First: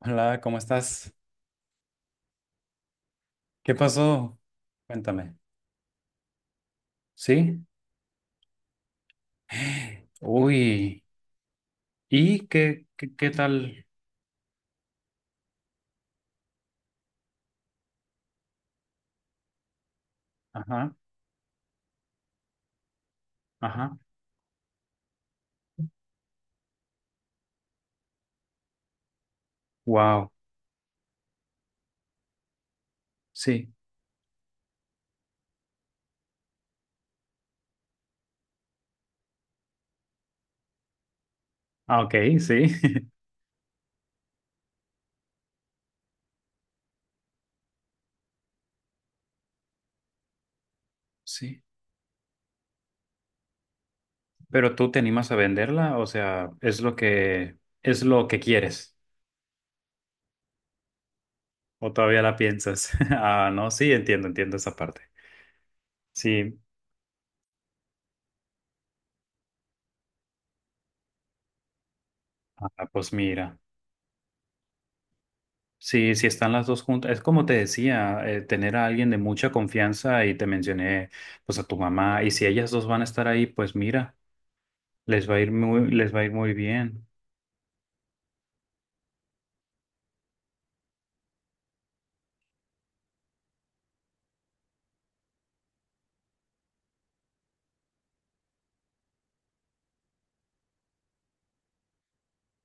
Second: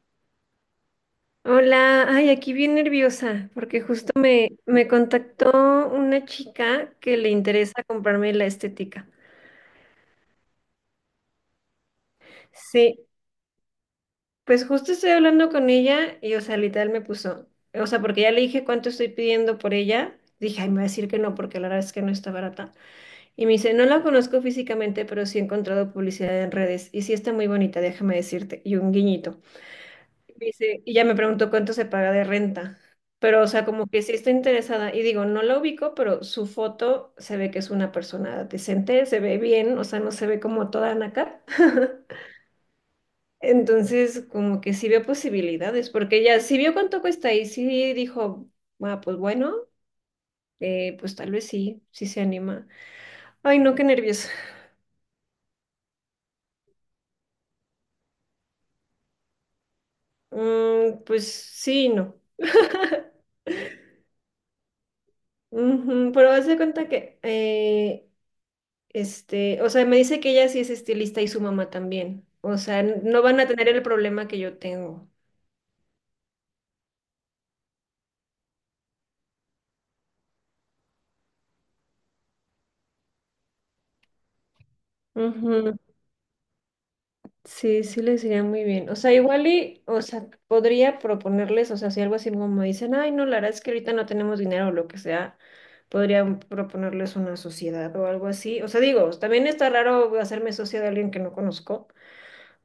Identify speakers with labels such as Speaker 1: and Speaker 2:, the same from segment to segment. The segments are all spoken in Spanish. Speaker 1: Hola, ¿cómo estás?
Speaker 2: Hola, ay, aquí bien nerviosa,
Speaker 1: ¿Qué
Speaker 2: porque justo
Speaker 1: pasó?
Speaker 2: me
Speaker 1: Cuéntame.
Speaker 2: contactó una chica que le
Speaker 1: ¿Sí?
Speaker 2: interesa comprarme la estética.
Speaker 1: Uy. ¿Y qué,
Speaker 2: Sí,
Speaker 1: qué, qué tal?
Speaker 2: pues justo estoy hablando con ella y, o sea, literal me puso, o sea, porque ya le dije cuánto estoy pidiendo por ella, dije, ay, me va a
Speaker 1: Ajá,
Speaker 2: decir que no, porque la verdad es que no está barata. Y me dice, no
Speaker 1: ajá.
Speaker 2: la conozco físicamente, pero sí he encontrado publicidad en redes y sí está muy bonita, déjame decirte, y un guiñito.
Speaker 1: Wow.
Speaker 2: Dice, y ya me preguntó cuánto se paga de renta. Pero, o sea,
Speaker 1: Sí.
Speaker 2: como que sí estoy interesada. Y digo, no la ubico, pero su foto se ve que es una persona decente, se ve bien, o sea, no se ve como toda naca.
Speaker 1: Ah, ok, sí.
Speaker 2: Entonces, como que sí veo posibilidades, porque ella sí vio cuánto cuesta y sí dijo, ah, pues bueno, pues tal vez
Speaker 1: Sí.
Speaker 2: sí, sí se anima. Ay, no, qué nervios.
Speaker 1: Pero tú te animas a venderla, o sea, es lo que quieres.
Speaker 2: Mm, pues sí, y
Speaker 1: ¿O
Speaker 2: no.
Speaker 1: todavía la piensas? Ah, no, sí, entiendo, entiendo esa parte.
Speaker 2: Ujú, pero haz de
Speaker 1: Sí.
Speaker 2: cuenta que o sea, me dice que ella sí es estilista y su mamá también. O sea,
Speaker 1: Ah, pues
Speaker 2: no van a
Speaker 1: mira.
Speaker 2: tener el problema que yo tengo.
Speaker 1: Sí, sí están las dos juntas. Es como te decía, tener a alguien de mucha confianza y te mencioné pues a tu mamá, y si ellas dos van a estar ahí, pues mira,
Speaker 2: Ujú,
Speaker 1: les va a ir muy bien.
Speaker 2: sí, sí les iría muy bien. O sea, igual y, o sea, podría proponerles, o sea, si algo así como me dicen, ay, no, la verdad es que ahorita no tenemos dinero o lo que sea, podría proponerles una sociedad o algo así. O sea, digo, también está raro hacerme socia de alguien que no conozco,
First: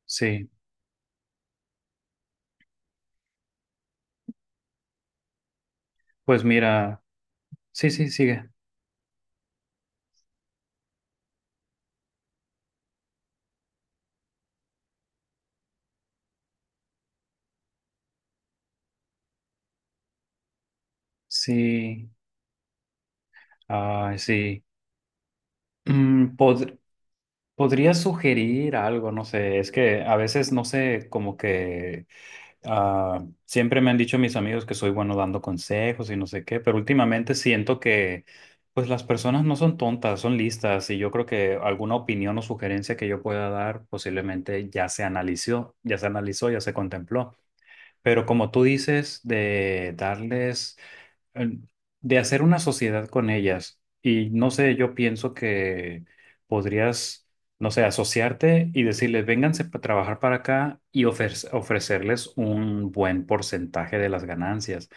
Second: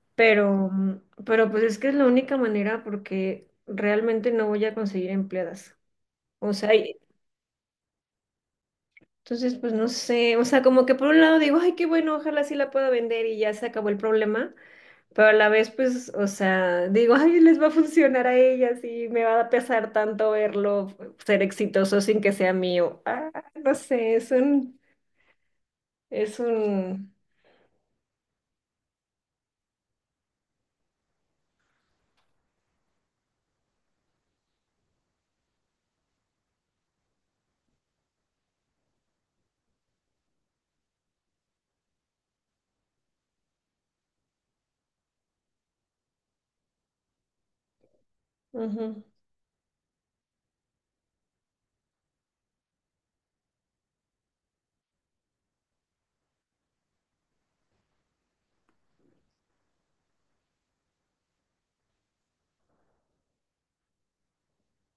Speaker 1: Sí,
Speaker 2: pero, pero pues es que es la única manera porque realmente no voy a conseguir empleadas.
Speaker 1: pues
Speaker 2: O sea,
Speaker 1: mira, sí, sí, sigue.
Speaker 2: entonces, pues no sé, o sea, como que por un lado digo, ay, qué bueno, ojalá sí la pueda vender y ya se acabó el problema, pero a la vez, pues, o sea, digo, ay, les va a funcionar a ellas y me va a pesar tanto verlo ser exitoso
Speaker 1: Sí,
Speaker 2: sin que sea mío. Ah, no sé,
Speaker 1: ay, sí. Mm,
Speaker 2: es
Speaker 1: pod-
Speaker 2: un,
Speaker 1: Podría sugerir algo, no sé, es que a veces no sé como que... Ah, siempre me han dicho mis amigos que soy bueno dando consejos y no sé qué, pero últimamente siento que pues las personas no son tontas, son listas, y yo creo que alguna opinión o sugerencia que yo pueda dar posiblemente ya se analizó, ya se contempló. Pero como tú
Speaker 2: ujú,
Speaker 1: dices de darles, eh, de hacer una sociedad con ellas. Y no sé, yo pienso que podrías, no sé, asociarte y decirles, vénganse a trabajar para acá, y ofrecerles un buen porcentaje de las ganancias,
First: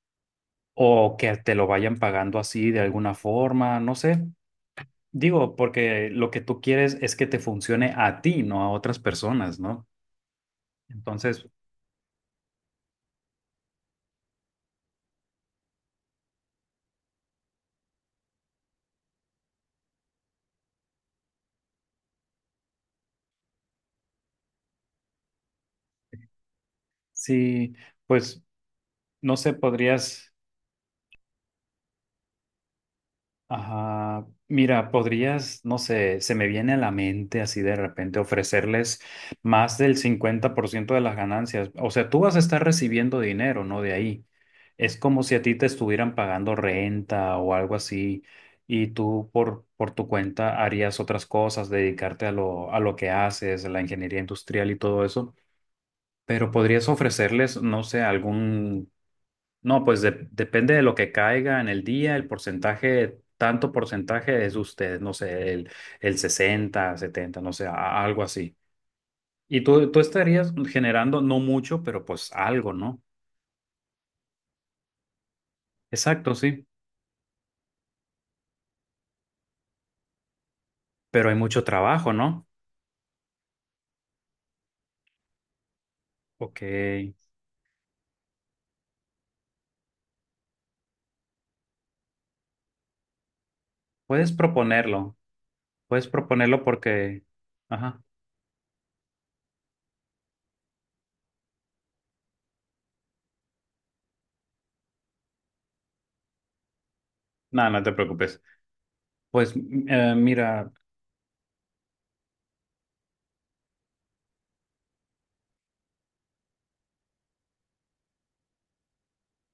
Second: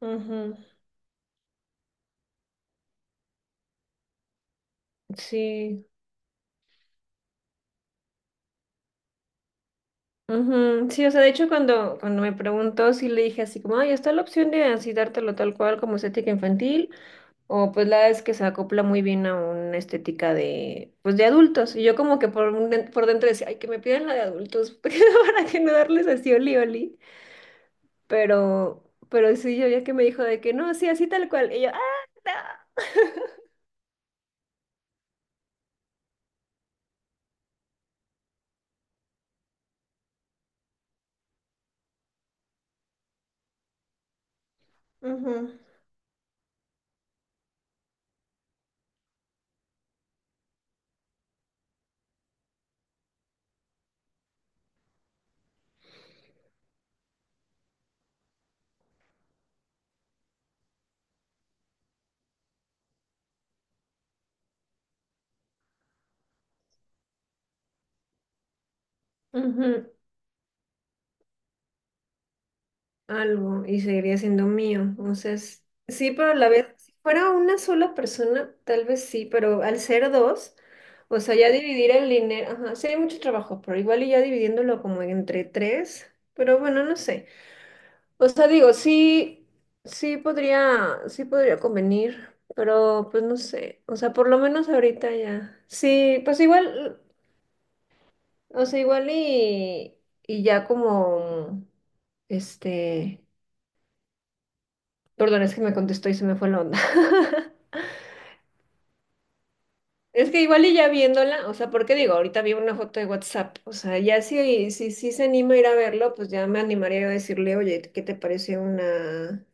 Speaker 2: ujú,
Speaker 1: o que te lo vayan pagando así de alguna forma, no sé. Digo,
Speaker 2: sí.
Speaker 1: porque lo que tú quieres es que te funcione a ti, no a otras personas, ¿no?
Speaker 2: Ujú, sí, o sea, de
Speaker 1: Entonces,
Speaker 2: hecho cuando me preguntó, sí le dije así como, ay, está la opción de así dártelo tal cual como estética infantil. O pues la verdad es que se acopla muy bien a una estética de, pues de adultos. Y yo como que por, por dentro decía, ay, que me pidan la de adultos, porque para que no darles así oli oli.
Speaker 1: sí, pues,
Speaker 2: Pero, pero
Speaker 1: no sé,
Speaker 2: sí, yo ya que me dijo
Speaker 1: podrías...
Speaker 2: de que no, sí, así tal cual. Y yo, ah,
Speaker 1: Ajá, mira, podrías, no sé, se me viene a la mente así de repente ofrecerles más del 50% de las ganancias. O sea, tú vas a estar recibiendo dinero, ¿no? De ahí. Es
Speaker 2: no.
Speaker 1: como si a ti
Speaker 2: Ujú,
Speaker 1: te estuvieran pagando renta o algo así, y tú por tu cuenta harías otras cosas, dedicarte a lo que haces, a la ingeniería industrial y todo eso. Pero podrías ofrecerles, no sé, algún... no, pues depende de lo que caiga en el día, el porcentaje, tanto porcentaje es usted, no sé, el 60, 70, no sé, algo así. Y
Speaker 2: ujú.
Speaker 1: tú estarías generando, no mucho, pero pues algo, ¿no?
Speaker 2: Algo y seguiría siendo mío. Entonces, sí, pero
Speaker 1: Exacto,
Speaker 2: a la
Speaker 1: sí.
Speaker 2: vez, si fuera una sola persona, tal vez sí, pero al ser dos, o
Speaker 1: Pero hay
Speaker 2: sea, ya
Speaker 1: mucho
Speaker 2: dividir el
Speaker 1: trabajo, ¿no?
Speaker 2: dinero, ajá, sí hay mucho trabajo, pero igual y ya dividiéndolo como entre tres, pero
Speaker 1: Ok.
Speaker 2: bueno, no sé. O sea, digo, sí, sí podría convenir, pero pues no sé, o sea, por
Speaker 1: Puedes
Speaker 2: lo menos ahorita
Speaker 1: proponerlo,
Speaker 2: ya.
Speaker 1: puedes
Speaker 2: Sí, pues
Speaker 1: proponerlo
Speaker 2: igual,
Speaker 1: porque... Ajá.
Speaker 2: o sea, igual y ya como, este... perdón, es que me contestó y se me fue la onda.
Speaker 1: No, no te preocupes. Pues
Speaker 2: Es que igual
Speaker 1: mira,
Speaker 2: y ya viéndola, o sea, porque digo, ahorita vi una foto de WhatsApp, o sea, ya si se anima a ir a verlo, pues ya me animaría yo a decirle, oye, ¿qué te parece una,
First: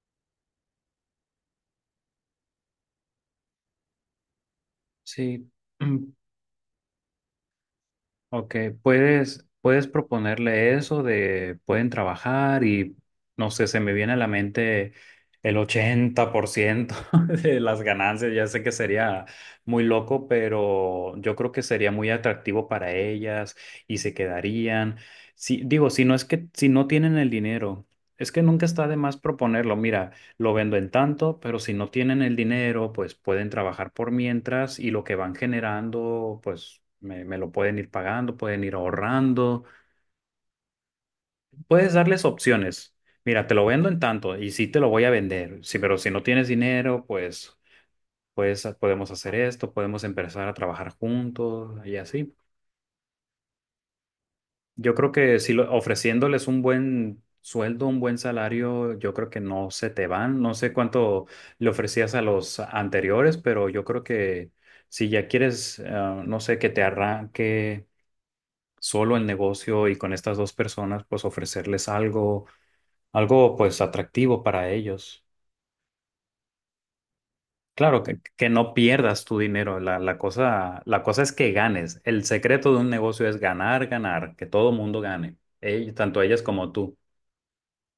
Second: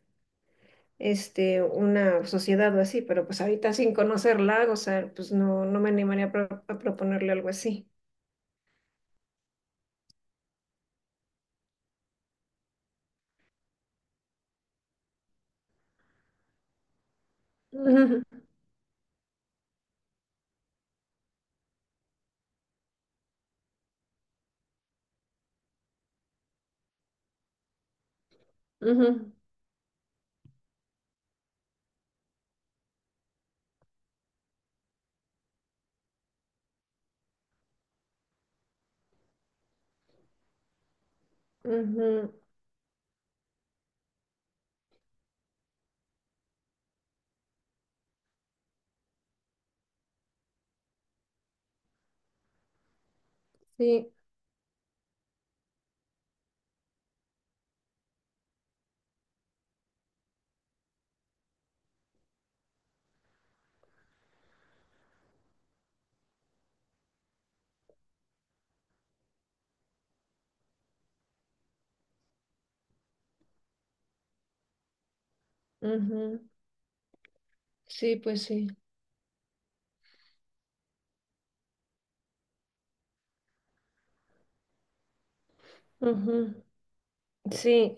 Speaker 2: una sociedad o así? Pero pues ahorita sin conocerla, o sea, pues
Speaker 1: sí.
Speaker 2: no, no me animaría a, a proponerle algo así.
Speaker 1: Ok, puedes proponerle eso de pueden trabajar y no sé, se me viene a la mente el 80% de las ganancias.
Speaker 2: Ujú,
Speaker 1: Ya sé que sería muy loco, pero yo creo que sería muy atractivo para ellas y se quedarían. Si, digo, si no es que si no tienen el dinero, es que nunca está de más
Speaker 2: ujú,
Speaker 1: proponerlo. Mira, lo vendo en tanto, pero si no tienen el dinero, pues pueden trabajar por mientras y lo que van generando, pues me lo pueden ir pagando, pueden ir ahorrando. Puedes darles
Speaker 2: ujú,
Speaker 1: opciones. Mira, te lo vendo en tanto y sí te lo voy a vender. Sí, pero si no tienes dinero, pues, pues podemos hacer esto, podemos empezar a trabajar juntos y así.
Speaker 2: sí,
Speaker 1: Yo creo que si ofreciéndoles un buen sueldo, un buen salario, yo creo que no se te van. No sé cuánto le ofrecías a los anteriores, pero yo creo que si ya quieres, ah, no sé, que te arranque solo el negocio, y con estas dos personas, pues ofrecerles algo, algo pues atractivo para ellos.
Speaker 2: ujú,
Speaker 1: Claro,
Speaker 2: sí, pues
Speaker 1: que
Speaker 2: sí.
Speaker 1: no pierdas tu dinero. La cosa es que ganes. El secreto de un negocio es ganar, ganar, que todo mundo gane, tanto ellas
Speaker 2: Ujú,
Speaker 1: como tú.
Speaker 2: sí.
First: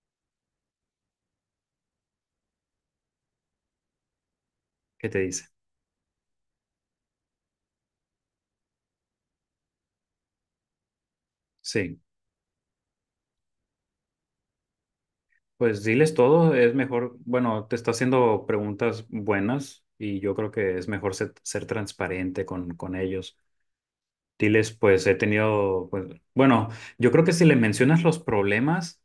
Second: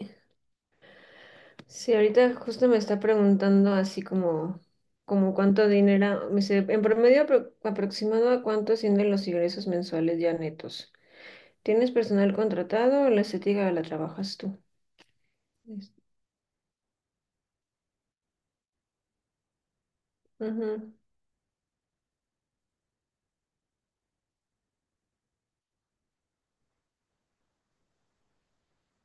Speaker 2: Sí, ahorita justo me está preguntando así como,
Speaker 1: ¿Qué te
Speaker 2: como
Speaker 1: dice?
Speaker 2: cuánto dinero, me dice, en promedio aproximado a cuánto ascienden los ingresos mensuales ya netos. ¿Tienes
Speaker 1: Sí,
Speaker 2: personal contratado o la estética la trabajas tú?
Speaker 1: pues
Speaker 2: Es-
Speaker 1: diles todo, es mejor, bueno, te está haciendo preguntas buenas y yo creo que
Speaker 2: Ujú,
Speaker 1: es mejor ser transparente con ellos. Diles, pues he tenido, pues, bueno, yo creo que si le mencionas los problemas,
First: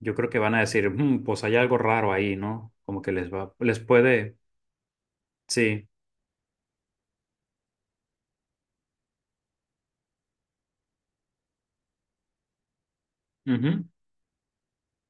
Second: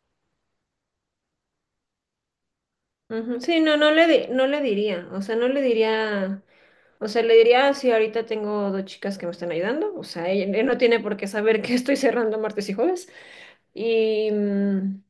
Speaker 1: yo creo que van a decir, "Mm, pues hay algo raro ahí, ¿no? Como que les
Speaker 2: ujú.
Speaker 1: va,
Speaker 2: Sí, no,
Speaker 1: les puede...",
Speaker 2: no le diría, o sea, no le
Speaker 1: sí.
Speaker 2: diría, o sea, le diría, "Ah, sí, ahorita tengo dos chicas que me están ayudando, o sea, ella, él no tiene por qué saber que estoy cerrando martes y jueves, y,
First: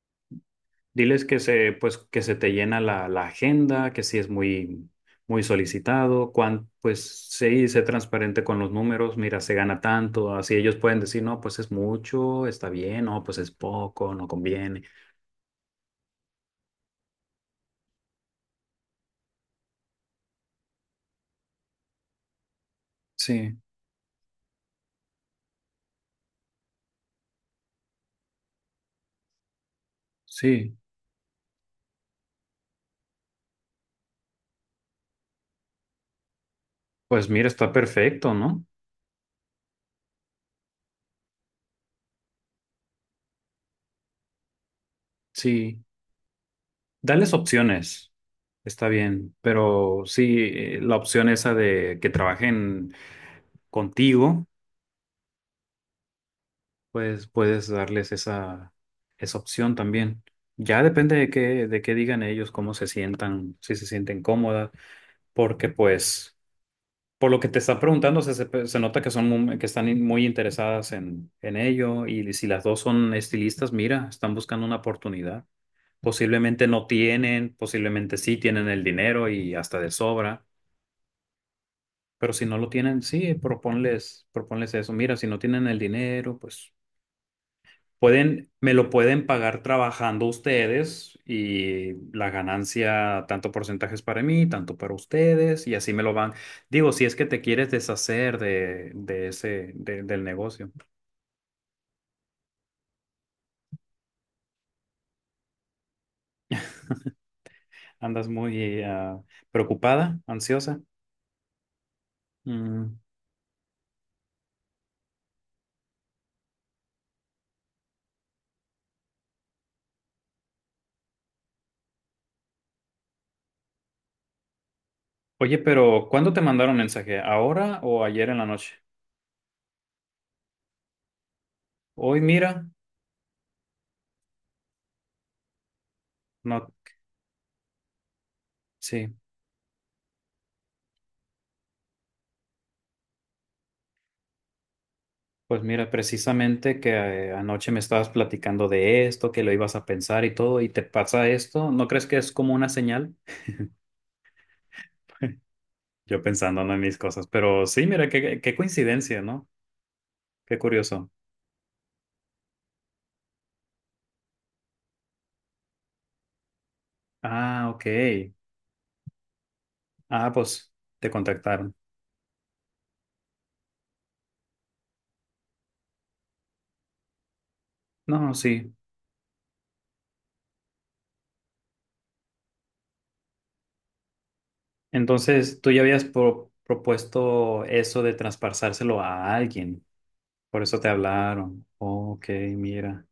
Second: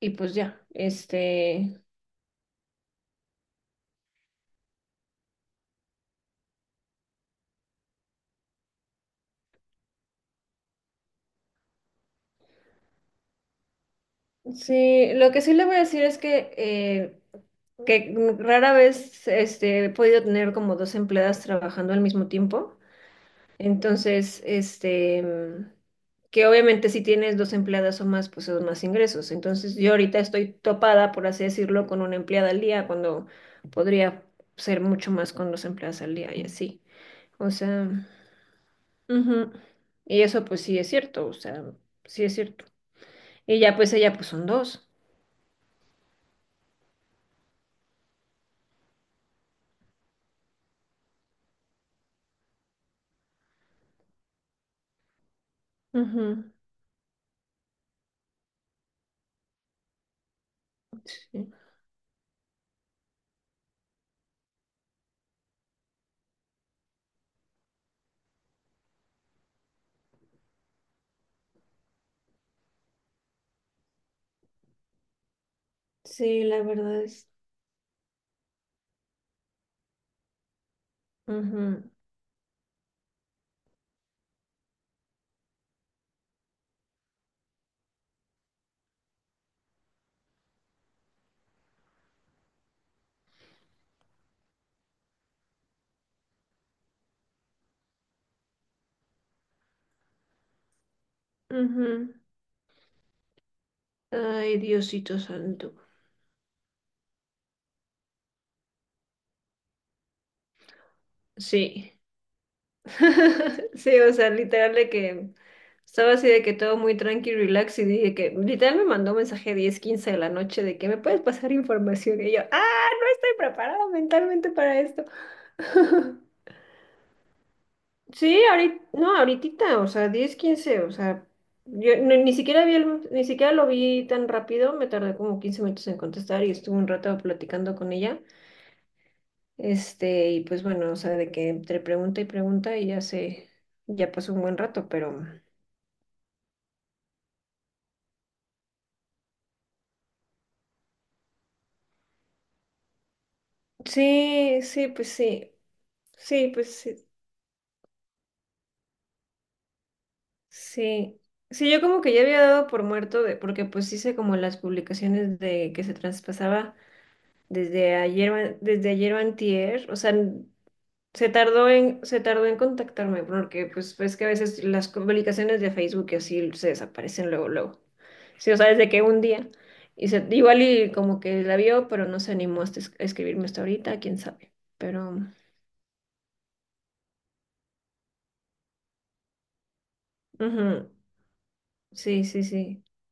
Speaker 2: y pues ya,
Speaker 1: Diles que se, pues, que se te llena la agenda, que sí es muy, muy solicitado, cuán, pues sí, sé transparente con los números, mira, se gana tanto, así ellos pueden decir, no, pues es mucho, está bien, no, pues es poco, no conviene.
Speaker 2: sí, lo que sí le voy a decir es que rara vez he podido tener como dos empleadas trabajando al mismo tiempo.
Speaker 1: Sí,
Speaker 2: Entonces, que obviamente si tienes dos empleadas o más, pues son más ingresos. Entonces, yo ahorita estoy
Speaker 1: sí,
Speaker 2: topada, por así decirlo, con una empleada al día, cuando podría ser mucho más con dos empleadas al día y así.
Speaker 1: pues mira,
Speaker 2: O
Speaker 1: está
Speaker 2: sea,
Speaker 1: perfecto, ¿no?
Speaker 2: ujú. Y eso pues sí es cierto, o sea, sí es cierto. Y ya pues ella pues son dos.
Speaker 1: Sí, dales opciones, está bien, pero sí, la opción esa de que trabajen contigo,
Speaker 2: Ujú.
Speaker 1: pues puedes darles esa, esa opción también. Ya depende
Speaker 2: Sí.
Speaker 1: de qué digan ellos, cómo se sientan, si se sienten cómodas, porque pues, por lo que te están preguntando, se nota que son muy... que están in- muy interesadas en ello, y si las dos son estilistas, mira, están buscando una oportunidad.
Speaker 2: Sí, la
Speaker 1: Posiblemente no
Speaker 2: verdad es.
Speaker 1: tienen, posiblemente sí tienen el dinero y hasta de sobra,
Speaker 2: Ujú,
Speaker 1: pero si no lo tienen, sí, proponles, proponles eso. Mira, si no tienen el dinero, pues pueden, me lo pueden pagar trabajando ustedes, y la ganancia, tanto porcentajes para mí, tanto para ustedes, y así me lo van. Digo, si es que te quieres deshacer de, del negocio.
Speaker 2: ujú. Ay, Diosito santo.
Speaker 1: Andas muy ah, preocupada, ansiosa.
Speaker 2: Sí.
Speaker 1: Mm.
Speaker 2: Sí, o sea, literal de que estaba así de que todo muy tranqui, relax, y dije que literal me mandó un mensaje 10:15 de la noche de que me puedes pasar información. Y yo, ah, no estoy preparada mentalmente para esto.
Speaker 1: Oye, pero ¿cuándo te mandaron mensaje? ¿Ahora o ayer en
Speaker 2: Sí,
Speaker 1: la noche?
Speaker 2: ahorita, no, ahorita, o sea, 10:15 o sea, yo ni,
Speaker 1: Hoy,
Speaker 2: ni
Speaker 1: mira,
Speaker 2: siquiera vi ni siquiera lo vi tan rápido, me tardé como 15 minutos en contestar y
Speaker 1: no,
Speaker 2: estuve un rato platicando con ella.
Speaker 1: sí.
Speaker 2: Y pues bueno, o sea, de que entre pregunta y pregunta y ya se, ya pasó un buen rato, pero
Speaker 1: Pues mira, precisamente que anoche me estabas platicando de esto, que lo ibas a pensar y todo, y te pasa esto, ¿no crees que es como una señal?
Speaker 2: sí, sí, pues sí,
Speaker 1: Yo
Speaker 2: sí,
Speaker 1: pensando ¿no?
Speaker 2: pues
Speaker 1: en mis
Speaker 2: sí,
Speaker 1: cosas, pero sí, mira, qué coincidencia, ¿no? Qué curioso.
Speaker 2: sí. Sí, yo como que ya había dado por muerto de, porque pues hice como las publicaciones de que se traspasaba
Speaker 1: Ah,
Speaker 2: desde ayer,
Speaker 1: ok.
Speaker 2: o desde ayer o antier, o sea,
Speaker 1: Ah, pues te
Speaker 2: Se tardó
Speaker 1: contactaron.
Speaker 2: en, se tardó en contactarme porque pues ves que a veces las publicaciones de Facebook y así se desaparecen luego, luego.
Speaker 1: No,
Speaker 2: Sí, o sea,
Speaker 1: sí.
Speaker 2: desde que un día. Y se, igual y como que la vio, pero no se animó a a escribirme hasta ahorita, quién sabe. Pero,
Speaker 1: Entonces, tú ya habías propuesto eso de traspasárselo a alguien, por eso
Speaker 2: ujú,
Speaker 1: te hablaron.
Speaker 2: sí,
Speaker 1: Ok,
Speaker 2: sí, sí.
Speaker 1: mira.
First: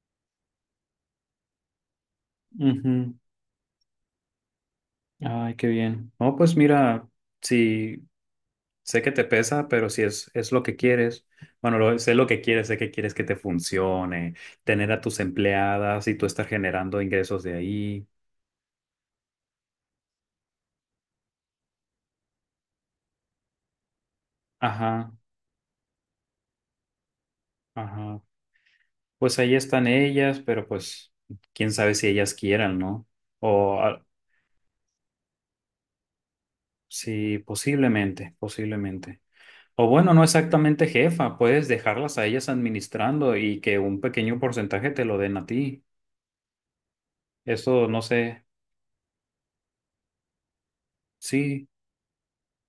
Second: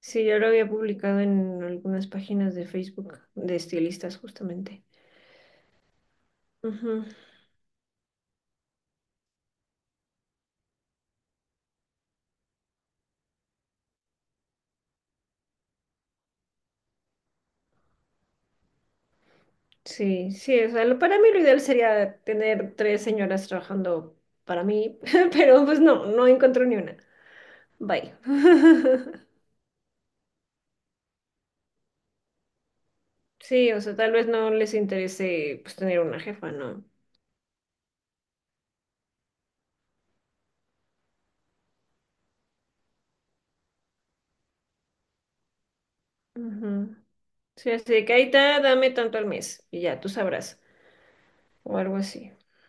Speaker 2: Sí, yo lo había publicado en algunas páginas de
Speaker 1: Ujú.
Speaker 2: Facebook de estilistas justamente.
Speaker 1: Ay, qué bien. Oh, pues
Speaker 2: Ujú,
Speaker 1: mira. Sí, sé que te pesa, pero si es, es lo que quieres, bueno, sé lo que quieres, sé que quieres que te funcione, tener a tus empleadas y tú estar generando ingresos de ahí.
Speaker 2: sí, sí, o sea, para mí lo ideal sería tener tres señoras trabajando para mí,
Speaker 1: Ajá,
Speaker 2: pero pues no, no encontré ni una. Bye.
Speaker 1: ajá. Pues ahí están ellas, pero pues quién sabe si ellas quieran, ¿no?
Speaker 2: Sí, o
Speaker 1: O
Speaker 2: sea,
Speaker 1: ah,
Speaker 2: tal vez no les interese pues tener una jefa, ¿no?
Speaker 1: sí, posiblemente, posiblemente. O bueno, no exactamente jefa, puedes dejarlas a ellas administrando y que un pequeño porcentaje te lo den a ti.
Speaker 2: Ujú. Sí,
Speaker 1: Eso
Speaker 2: así
Speaker 1: no
Speaker 2: de que ahí
Speaker 1: sé.
Speaker 2: está, dame tanto al mes y ya, tú sabrás.
Speaker 1: Sí.
Speaker 2: O algo así.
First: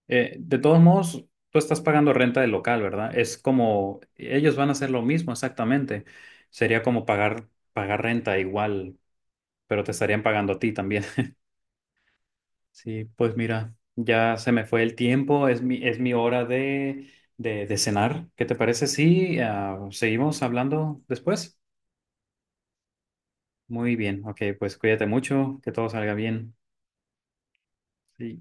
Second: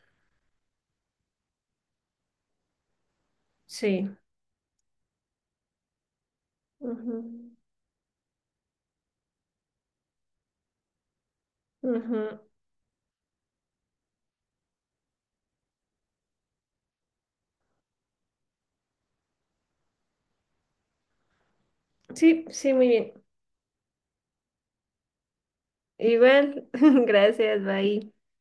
Speaker 1: De todos modos, tú estás pagando renta del local, ¿verdad? Es como,
Speaker 2: Sí.
Speaker 1: ellos van a hacer lo mismo exactamente. Sería como
Speaker 2: Ujú.
Speaker 1: pagar, pagar renta igual, pero te estarían pagando a ti también.
Speaker 2: Ujú.
Speaker 1: Sí, pues mira, ya se me fue el tiempo, es mi hora de, de cenar. ¿Qué te parece si ah, seguimos hablando después?
Speaker 2: Sí, sí, muy bien.
Speaker 1: Muy bien, ok, pues cuídate mucho, que todo salga bien.
Speaker 2: Igual, gracias, bye.
Speaker 1: Sí.